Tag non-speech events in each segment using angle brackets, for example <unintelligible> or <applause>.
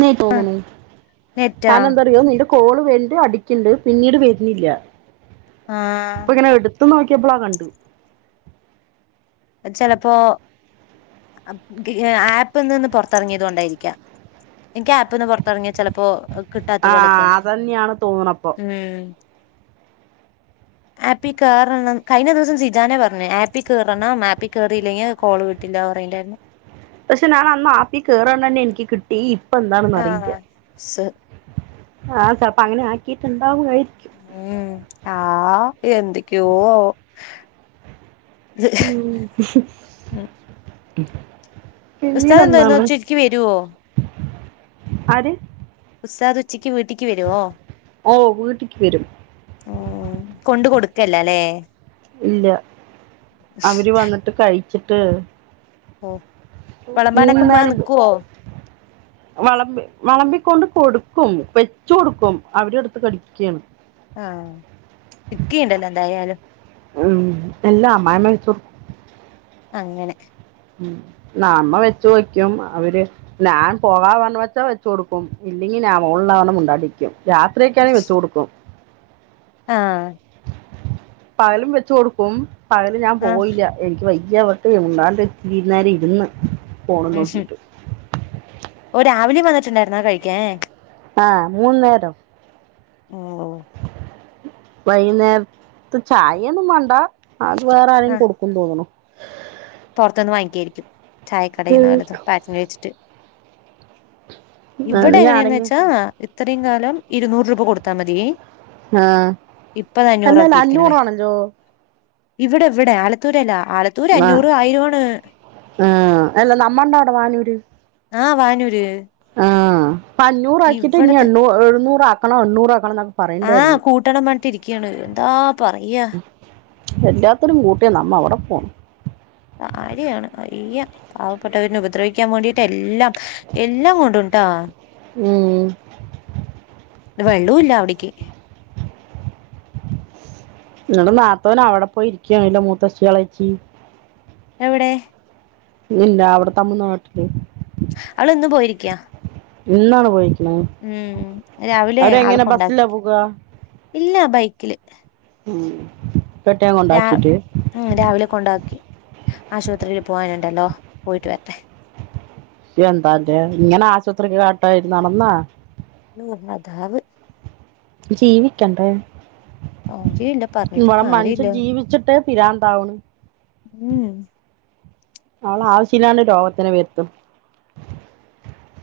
നീ തോന്ന്ണ് നെറ്റാ കാരണന്തറിയൊ നിൻ്റെ കു കോള് വെണ്ട് അടിക്ക്ണ്ട് പിന്നീട് വരുന്നില്ല ആ ത്ത് നോക്കിയപ്പോളാ കണ്ട് ചെലപ്പോ <unintelligible> ആപ്പ്നിന്ന് പൊറത്തിറങ്ങിയത് കൊണ്ടായിരിക്കാം എനിക്ക് ആപ്പിന്ന് പുറത്തിറങ്ങിയാ ചെലപ്പോ കിട്ടാത്ത ആ പോലെ തോന്നും അതന്നെയാണ് തോന്നണപ്പൊ ഉം ആപ്പിൽ കേറണം കഴിഞ്ഞ ദിവസം സിജാനെ പറഞ്ഞ് ആപ്പിൽ കേറണ മേ ആപ്പിൽ കേറിയില്ലെങ്കിൽ കോള് കിട്ടില്ല പറായണ്ടായിരുന്നു പക്ഷെ ഞാൻ അന്ന് ആപ്പി കേറാണ്ട് തന്നെ എനിക്ക് കിട്ടി എന്താണെന്ന് ആഹ്ണാ സ് ആഹ് ചെലപ്പോ അങ്ങനെ ആക്കിട്ടുണ്ടാവായിരിക്കും ഉം ആഹ് എന്തൊക്കെയോ ആവോ <unintelligible> ഉം ഉം <unintelligible> പിന്നീട് ഉസ്താദ് എന്തായിരുന്നു എന്താണ് ഉച്ചക്ക് വരുവോ ആര് വീട്ടക്ക് വരേഒ ഓ വീട്ടിക്ക് വരും കൊണ്ട് കൊടു ല്ലല്ലേ ഇല്ല അവര് വന്നിട്ട് കഴിച്ചിട്ട് ഓ മൂന്ന വിളമ്പാനൊക്കെ ഉമ്മ നേര നിക്കുവോ വിളമ്പി വിളമ്പിക്കൊണ്ട് കൊടുക്കും വെച്ച കൊടുക്കും അവരെ എടുത്ത്. കടിക്കുകയാണ്. ആ ഇക്കിണ്ടല്ലോ എന്തായാലും ഉം എല്ലാം അമ്മായിമ്മ ൾച്ചും അങ്ങനെ ഉം നമ്മ വെച്ച വയ്ക്കും അവര് ഞാൻ പോവാാ പറ വച്ചാ വെച്ച കൊടുക്കും ഇല്ല <unintelligible> രാത്രിയൊക്കാണങ്കിൽ വെച്ചു കൊടുക്കും ആ പകലും വെച്ച് കൊടുക്കും പകല് ഞാൻ ആഹ് പോയില്ല എനിക്ക് വൈ <unintelligible> ഇരുന്ന് ഫോണ് ഉം നോക്കിട്ട് ഓ രാവിലെയും വന്നിട്ടുണ്ടായിരുന്നാ കഴികാൻ ആഹ് മൂന്ന്നേരം ഓ വൈകുന്നേരത്തെ ചായൊന്നും മണ്ട അത് വേറെ ആരേങ്കിലും കൊടുക്കും തോന്നണു പുറത്ത്നിന്ന് വാങ്ങിക്കായിരിക്കും ചായക്കടന്ന് വല്ലതും പാഴ്സൽ വെച്ചിട്ട് എന്നാ ഇവിടെ എങ്ങനെയാന്ന് വെച്ചാ ഞാനെങ്കിലും ഇത്രയും കാലം ഇരുന്നൂറ് രൂപ കൊടുത്താ മതി ആ അല്ല ഇപ്പത്അഞ്ഞൂർ അല്ല ക്കിയിരിക്കണ് അഞ്ഞൂറാണല്ലോ ഇവിടെ ഇവിടെ ആലത്തൂരല്ല ആലത്തൂർ അഞ്ഞൂറ് പോണ് ഉം അല്ല നമ്മണ്ട <unintelligible> വാനൂര് ആഹ് വാനൂര് ആഹ് അഞ്ഞൂറാക്കിയിട്ട് ഇഞ്ഞ് ഇവിടത്തെ എണൂഎഴുനൂർ ആക്കണം ഒക്കെ ആഹ് പറയുന്നുണ്ടായിരുന്നു കൂട്ടണം പറഞ്ഞിട്ട് ഇരിക്കയാണ് എന്താ പറയാ എല്ലാത്തൊരും കൂട്ടിയ നമ്മെ എവിടെ പോണ് കാര്യാണ് അയ്യ പാവപ്പെട്ടവരെ ഉപദ്രവിക്കാൻ വേണ്ടിട്ട് എല്ലാം എല്ലാം കൊണ്ടുണ്ട് ട്ടാ ഉം വെള്ളൂല്ല അവിടക്ക് നിടെ നാത്തൂൻ അവിടെ പോയിരിക്കണല്ല മൂത്തചിളച്ചി എവിടെ ഇല്ല അവിടെ തമിഴ്നാട്ടില് അവൾ ഇന്ന് പോയിരിക്കയാ ഇന്നാണ് പോയി ഉം രാവിലെ ആള്ക്കൊണ്ടാക്കി ബസ്സിലാ പോക ഇല്ല ബൈക്കില് ഉം പെട്ടിയം രാ കൊണ്ടാക്കിട്ട് ഉം രാവിലെ കൊണ്ടാകി ആശുപത്രിയില് പോവാനുണ്ടല്ലോ പോയിട്ട് വരട്ടെ എന്താല്ലേ ഇങ്ങനെ ആശുപത്രിക്ക് കാട്ടായി നടന്നാ നൂർന്നതാവ് ജീവിക്കണ്ടേ കാര്യല്ല പറഞ്ഞിട്ട് ഇവടെ കാര്യല്ല മനുഷ്യൻ ജീവിച്ചിട്ട് പിരാന്ത് അവ്ണ് ഉം അവള് ആവശ്യമില്ലാണ്ട് രോഗത്തിനെ വരുത്തും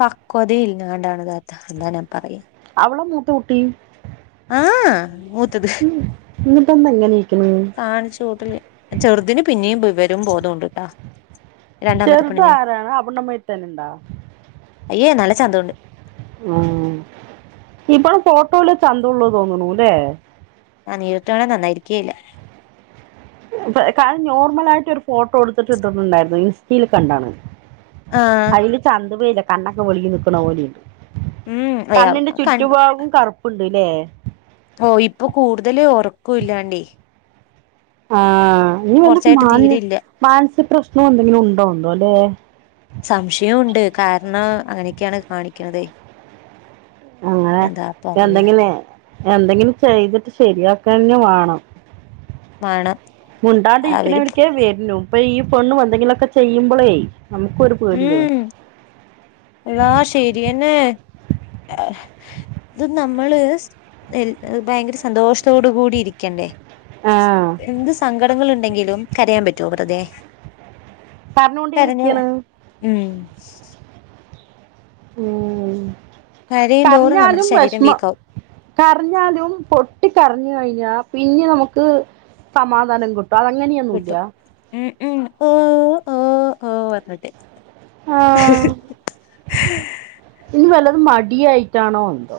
പക്വത ഇല്ലാണ്ടാണ് താത അല്ലാ ഞാൻ പറയ അവള മൂത്ത കുട്ടി ആഹ് മൂത്തത് ഇന്നിട്ടെന്താ ഇങ്ങനെ ഇരിക്കണ് കാണിച്ചു കൂട്ടൽ ചെറുതിന് പിന്നെയും വിവരും ബോധം ഉണ്ട്ട്ടാ രണ്ടാമത്തെ ചെറുതും പെണ്ണിന് ആരാണ് അവിടെമ്മ തന്നെ ഇണ്ടാ ച്ചതോണ്ട് ഉം ഇപ്പ ഫോട്ടോയിൽ ചന്തമുള്ള് തോന്ന്ണുല്ലേ ആ നേരിട്ട് കാണാൻ നന്നായിരിക്കേല്ല കാര്യം നോർമൽ ആയിട്ട് ഒരു ഫോട്ടോ എടുത്തിട്ട് ഇട്ടിട്ടുണ്ടായിരുന്നു ഇൻസ്റ്റെൽ കണ്ടാണ് ആഹ് അതില് ചന്തപല്ല കണ്ണൊക്കെ വെളുകി നിക്കുന്ന പോലണ്ട് ഉം അയാൾ കണ്ണിന്റെ കൺ ചുറ്റുഭാഗും കറുപ്പുണ്ട്ല്ലേ ഓ ഇപ്പൊ കൂടുതല് ഉറക്കു ഇല്ലാണ്ടേ ആഹ് ഇഞ്ഞ് കുറച്ചായിട്ട് വല തീരെയില്ല മാനസിക പ്രശ്നംഎന്തെങ്കിലും ഉണ്ടോണ്ടോ ല്ലെ സംശയമുണ്ട് കാരണം അങ്ങനെയൊക്കെയാണ് കാണിക്കണതേ അങ്ങനെ എന്താ പറയാ എന്തെങ്കിന്നെ എന്തെങ്കിലും ചെയ്തിട്ട് ശരിയാക്കെന്നെ വേണം വേണം അവര് മുണ്ടാണ്ടിരിക്കണവർക്കെ വരുന്നു ഇപ്പൊ ഈ പെണ്ണും എന്തെങ്കിലുമൊക്കെ ചെയ്യുമ്പോളെ ഉം ആ ശരിയന്നെ ഇത് നമ്മള് എ ഭയങ്കര സന്തോഷത്തോടു കൂടി ഇരിക്കണ്ടേ ആഹ് എന്ത് സങ്കടങ്ങളൾ ഉണ്ടെങ്കിലും കരയാൻ പറ്റുവോ വെറുതെ പറഞ്ഞോണ്ടേ കരഞ്ഞ ഇരിക്കയാണ് ഉം ഉം കരയും തോറും നമ്മുടെ കർഞ്ഞാലും ശരീരം വിഷമം വീക്കാവും കർഞ്ഞാലും പൊട്ടി കർഞ്ഞ കഴിഞ്ഞു പി പിന്നെ നമുക്ക് സമാധാനം കിട്ടും അത അങ്ങനെയൊന്നും ഇല്ല ഉ ഓ ഓ ഓ വന്നിട്ടേ ആഹ ഇനി വല്ല അത് മടിയായിട്ടാണോ എന്തോ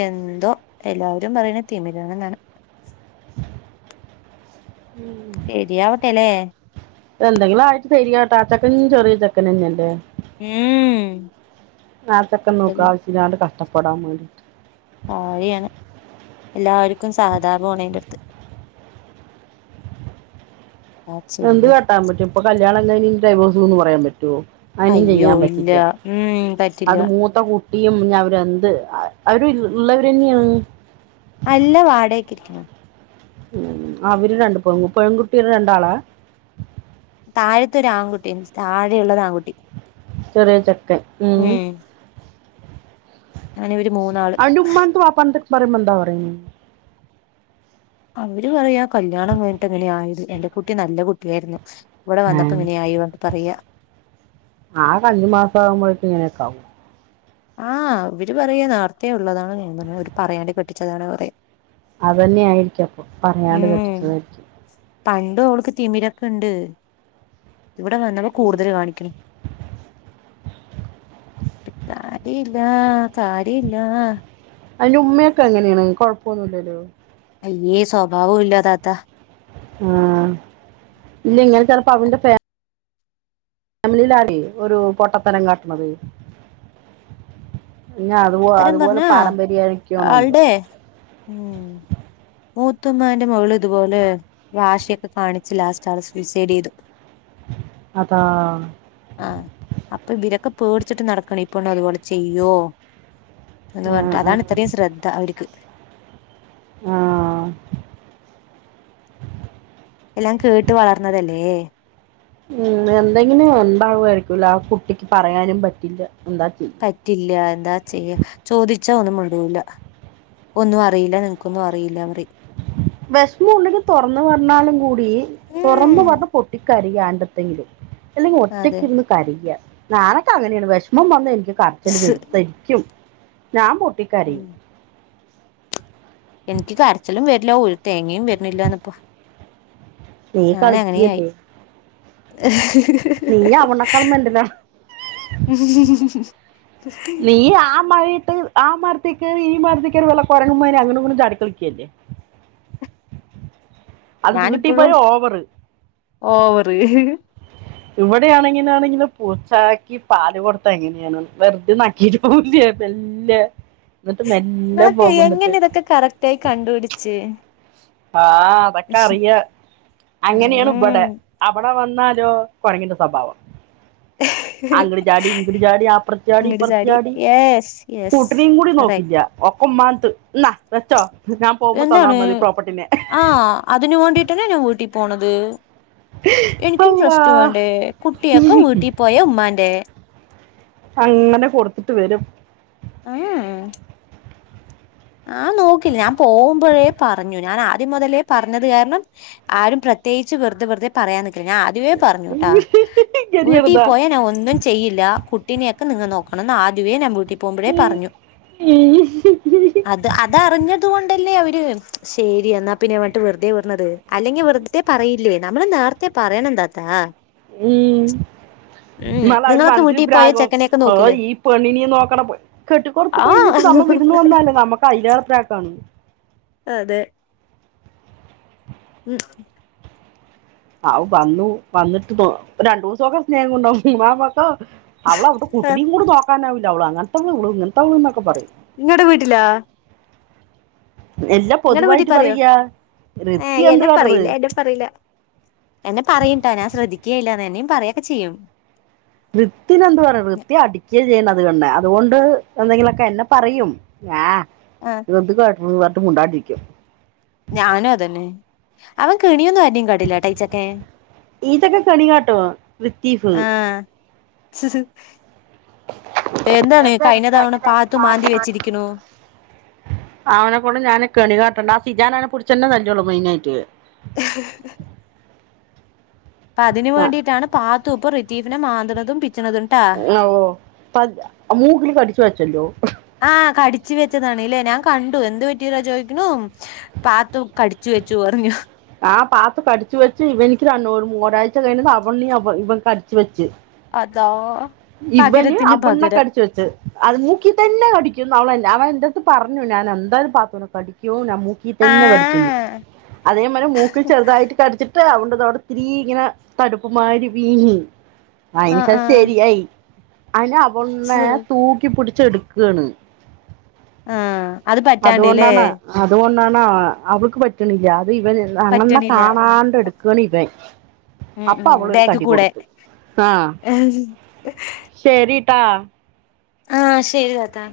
എന്തോ എല്ലാവരും പറയുന്ന തീമരാണ്ങ്ങാണ് ഉം ശരി ആവട്ടെല്ലേ എന്തെങ്കിലും ആയിട്ട് തരിയാ ചെക്കൻ ചെറിയ ചെക്കൻ തന്നെയല്ലേ ഹം നേത്തൊക്കെ നോക്ക ആവശ്യമില്ലാണ്ട് കഷ്ടപ്പെടാൻ പോവും വഴിയാണ് എല്ലാവർക്കും സഹതാപമാണ് എന്റെ അടുത്ത് എന്താ എന്ത് ചെയ്യ ക കേട്ടാൻ പറ്റും ഇപ്പൊ ക കല്യാണം കഴിഞ്ഞ് ഡൈവോസ് എന്ന് പറയാൻ പറ്റുമോ അനും അയ്യോ ചെയ്യാൻ ഇല്ല പറ്റില്ല ഉം പറ്റില്ല അത് മൂത്ത കൂട്ട കുട്ടിയും അവര്ന്ത് അവര് ഉള്ളവരെന്നെയാണ് അല്ല വാടകക്കിരിക്കുന്നു ഉ അവര് രണ്ട് പെ പെൺകുട്ടിയുടെ രണ്ടാളാ താഴത്തെ ഒരു ആൺകുട്ടി താഴെയുള്ളത് ആൺകുട്ടി ചെറിയ ചക്കൻ ഉം ആ അ ഉമ്മാന്റെടത്തും വാപ്പാടെടത്തും പറയുമ്പോ ന്താ പറയണേ അവര് പറയാ കല്യാണം വീട്ട എങ്ങനെ ആയത് എന്റെറെ കുട്ടി നല്ല കുട്ടിയായിരുന്നു ഇവിടെ വന്നപ്പോ ഇങ്ങനെയായി പറഞ്ഞിട്ട് പറയാ ആഹ ആ അഞ്ചും മാസ ആകുമ്പോഴ <inaudible> ആഹ് ഇവര് പറയ നേരത്തെേ ഉള്ളതാണ് അവര് പറയാണ്ടി കെട്ടിച്ചതാണ് പറ അതന്നെയ ആയിരിക്ക അപ്പൊ പറയാത കെട്ടിച്ചതായിരിക്കും പണ്ട അവൾക്ക് തിമിരൊക്കെ ഉണ്ട് ഇവിടെ വന്നപ്പോ കൂടുതൽ കാണിക്കണ സാരില്ല സാരില്ല അതിന്റെ ഉമ്മയൊക്കെ എങ്ങനെയാണ് കൊഴപ്പമൊന്നുമ ഇല്ലോ അയ്യേ സ്വഭാവം ഇല്ല താത്ത ആഹ ഇല്ല ഇങ്ങനെ ചിലപ്പ അവന്റെേ <unintelligible> ഫാമിലിയിലാടിഒരു പൊട്ടത്തരം കട്ട് ണേ അത്പോ പൊട്ടത്തരം അതുപോലെ പറഞ്ഞാ പാരമ്പര്യരിക്കണ എന്തോ ആൾടെ ഉം മൂത്തുമ്മാന്റെ മകൾ ഇതുപോലെ വാശിയൊക്കെ കാണിച്ച് ലാസ്റ്റ് ആള് സൂസൈഡ് ചെയ്തു അതാ ആഹ അപ്പൊ ഇവിരക്ക പേടിച്ചിട്ട് നടക്കണ് ഈ പെണ്ണ് അതുപോലെ ചെയ്യോ എന്ന് ആ, പറഞ്ഞിട്ട് ആ, അതാണ് ഇത്രയിം ശ്രദ്ധ അവർക്ക് ആ എല്ലാം കേട്ട് വളർന്നതല്ലേ ഉ എന്തെങ്കിലും ഉണ്ടാവായിരിക്കും ആ കുട്ടിക്ക് പറയാനും പറ്റില്ല എന്താ ചെയ്യ പറ്റില്ല എന്താ ചെയ്യ ചോദിച്ച ചേദിച്ചാ ഒന്നും മുണ്ടൂല്ല ഒന്നും അറിയില്ല നിനക്കൊന്നും അറിയില്ല പറയു വിഷമം ഉണ്ടെങ്കിൽ തുറന്ന് പറഞ്ഞാലും കൂടി തുറന്ന് ഉം പറ പൊട്ടിക്കരികാണ്ടത്തെങ്കിലും അല്ലെങ്കിൽ അതെ ഒറ്റക്കിയിരുന്ന് കരയ്കാ നാനൊക്കെ അങ്ങനെയാണ് വിഷമം വന്ന് - കരച്ചില് സ് വരും ശരിക്കും ഞാൻ പൊട്ടികരയും ഉം എനിക്ക് കരച്ചിലും വരില്ല ഒരു തേങ്ങയും വരണില്ലാന്ന് ഇപ്പോ നീ കളിയ്ക്കയല്ലേ നീ അവളെക്കാളും മെന്റലാ <inaudible> നീ ആ <unintelligible> ആ മരത്തിക്കേറി ഈ മരത്തികേറി വല്ല കൊരങ്ങമ്മാര് അങ്ങട്ടു ഇങ്ങട്ടു ചാടികളിക്കല്ലേ <inaudible> പോയ ഞാനിപ്പോഴും ഓവർ ഓഹ് വറി ഇവടെയാണെങ്കിനാണെങ്കിലോ പൂച്ചാക്കി പാൽകൊട്ത്ത് എങ്ങനെയാണ് വെർതെ നക്കീട്ട് പോവില്ലേ എമെല്ല ഇന്നട്ട് മെല്ലെ നിങ്ങളൊക്കെ പോകുന്നട്ട്. എങ്ങനെ ഇതൊക്കെ കറക്റ്റ് ആയി കണ്ടുപിടിച്ച് ആഹ് അതൊക്കറിയ അങ്ങനെണ് ഇബടെ ഉം അബടെ വ ന്നാലോ കൊരങ്ങന്റെ സ്വഭാവം. അങ്ങട് ചാടി ഇങ്ങട് ചാടി അപ്രത്ത് ചാടി ഇങ്ങട് ഇപ്രത്ത് ചാടി യെസ് യെസ് കുട്ടിനിം കൂടി കറക്റ്റ് നോക്കില്ല്യാ ഒ ക്കൊമ്മാൻത്ത് ഇന്നാവെച്ചോ ഞാം പോവുമ്പോ തന്നാ എന്താണ് മതി. പ്രോപ്പർട്ടിനെ ആഹ് അതിന് വേണ്ടിട്ടെന്നെ ഞാം വീട്ടി പോണത്. എനിക്കും അല്ല റസ്റ്റ് വേണ്ടേ കുട്ടിയൊക്കെ വീട്ടി പോയ ഉമ്മാന്റെ അങ്ങനെ കൊട്ത്ത്ട്ട് വെരും. ഏഹ് ഞാൻ നോക്കില്ല ഞാൻ പോവുമ്പഴേ പറഞ്ഞു ഞാൻ ആദ്യം മുതലേ പർഞ്ഞത് കാരണം ആരും പ്രത്യേകിച്ച് വെറ്തെ ഞാൻ ആദ്യ വേ പറഞ്ഞുട്ടാ വീട്ടി ഗരിയറുതാ പോയാ ഞാൻ ഒന്നും ചെയ്യില്ല കുട്ടിന്യെ ക്കെ നിങ്ങ നോക്കണം ന്നാദ്യവേ ഞാൻ വീ ഉം അത് അതറിഞ്ഞത് കൊണ്ടല്ലേ അവ ര് ശെരി എന്നാ പിന്നെ ഇങ്ങട്ട് വെറ്തെ വന്നത് അല്ലെങ്കി വെറ്തെ പറയില്ലേ നമ്മള് നേരത്തെ പറയണം താത്ത ഉം ഉം ഇന്നാലവര് നിങ്ങളൊക്കെ മനസ്സിൽ വീട്ടിൽ പോയ പ്രരാക്കും ചെക്കനെയൊക്കെ ഓഹ് നോക്കില്ലേ ഈ പെണ്ണി നിം നോക്കണം പ് കെട്ടിക്കൊട്ത്ത് കഴിഞ്ഞിട്ട് ആഹ് ഞ മ്മ വിര്ന്ന് വന്നാലേ നമ്മക്ക് അയ്ലേറെ പ്രാക്കാണ്. അതെ ഉം ആവു വന്നു വന്ന്ട്ട് നോ ഒരണ്ടൂസൊക്കെ സ്നേഹുണ്ടാകും ഇമ്മാക്കൊ അവള അവിത്തെ കുട്ടിയും കൂടി നോക്കാനാവില്ല അവള് ഹേ അവളവളുടെ കുട്ടിനെ കുടി നോക്കാതെഅങ്ങനത്തെവളഇങ്ങനത്തെ അവളൂ എന്നൊക്കെ പറയും- നിങ്ങടെ വീട്ടിലാ- എല്ലാം നിങ്ങടെ വീട്ടിൽ പൊതുവായിട്ട് പറയോ പറയാ ഏ ഋത്തി എന്ത് എന്നെ കാട്ടറ് പറയില്ല എന്നെ പറയില്ല- എന്നെ പറയുംട്ടോഞാൻ ശ്രദ്ധിക്കുകയില്ലഎന്നി ' പറയുകൊക്കെ ചെയ്യും- വൃത്തിന് എന്പറയ ണ വൃത്തിയെ അടിക്കിയ ചെയ്യണം- എന്ന്അതുകൊണ്ട് എന്തെങ്കിലൊക്കെ എന്നെ പറയും ആഹ് ആഹ് എന്ത് ക്- ളം എത്തും മുണ്ടാട്ടിരിക്കും- ഞനു അതെന്നെ അവൻ കിണിയൊന്നു- നിം കടില്ലടൈച്ചെക്കെ ഇതൊക്കെ കെണി കാട്ടും ഋത്തീഫ് ആഹ് - എന്താണ് കഴിഞ്ഞ തവണ പാത്തു മാന്തിവെച്ചിരിക്കണു- അവനെ കൊണ്ടുഞാന് കെണി കാട്ടുണ്ട് ആ സിജാൻനെന്നെ പിടിച്ചൊള്ളു മെയിനായിട്ട്- പ്പ അതിന് ആ വേണ്ടിട്ടാണ് പാത്തുപ്പം' റിതീഫിനെ മാന്ത് ണതും പി- ഓഹ് മൂക്കില് കടിച്ചു വെച്ചല്ലോ- ആഹ് കടിച്ചു വെച്ചതാണ് ഇല്ലേ ഞാൻ കണ്ടു എന്ത് പറ്റിയരാ ചോദിക്കണ് പാത്തു കടിച്ചു- വെച് ഒറങ്ങിയെ, ആ പാത്തു കടിച്ച വെച്ച് ഇവ ആ പാത്തു പടിച്ച് വച്ച് ഇവനിക്ക്- രൺ ഒരാഴ്ച കഴിഞ്ഞമ്പു അവണ്ണ ഇവൻ അടിച്ച് വെച്ച് അതാ ഇബന് അബണ്ണൊക്കെ അടിച്ച വെച്ചത് അത് മൂക്കി തന്നെ അടിക്കുന്നവൻ ഞൻ അൻഎന്തട്ത്ത് പറഞ്ഞുഞൻ എന്തായാലും പാ റപഠിക്കു ല മൂക്ക ആ തന്നെ കടിച്ചിന് അതേപോലെ മൂക്കി ചെറുതായിട്ട് കടിച്ചിട്ട് അവള് അതൊട്ത്തിരി ഇങ്ങനെ തടുപ്പ് മാരി വീങ്ങി ആ അയിനേഷം ആ ശരിയായി അയിന് അവന്ന സ് തൂക്കിപ്പൊടച്ച് എടുക്കയാണ് ആ അത് പറ്റാണ്ട് ല്ലേ കൊണ്ടാണ് അതകൊണ്ടാണ് അവൾക്ക് പറ്റ് ണ് ല്ല ത് ഇവൻ അണ്ണന്നെ പറ്റണില്ല കാണാണ്ട് എടുക്കാണ് ഇവൻ ഉം അപ്പൊ ഉം അവളൊരു ബാക്കി തടി കൂടെ കൊടുത്തു ആഹ ൾരിട്ടാ ആ ശരി താത്താ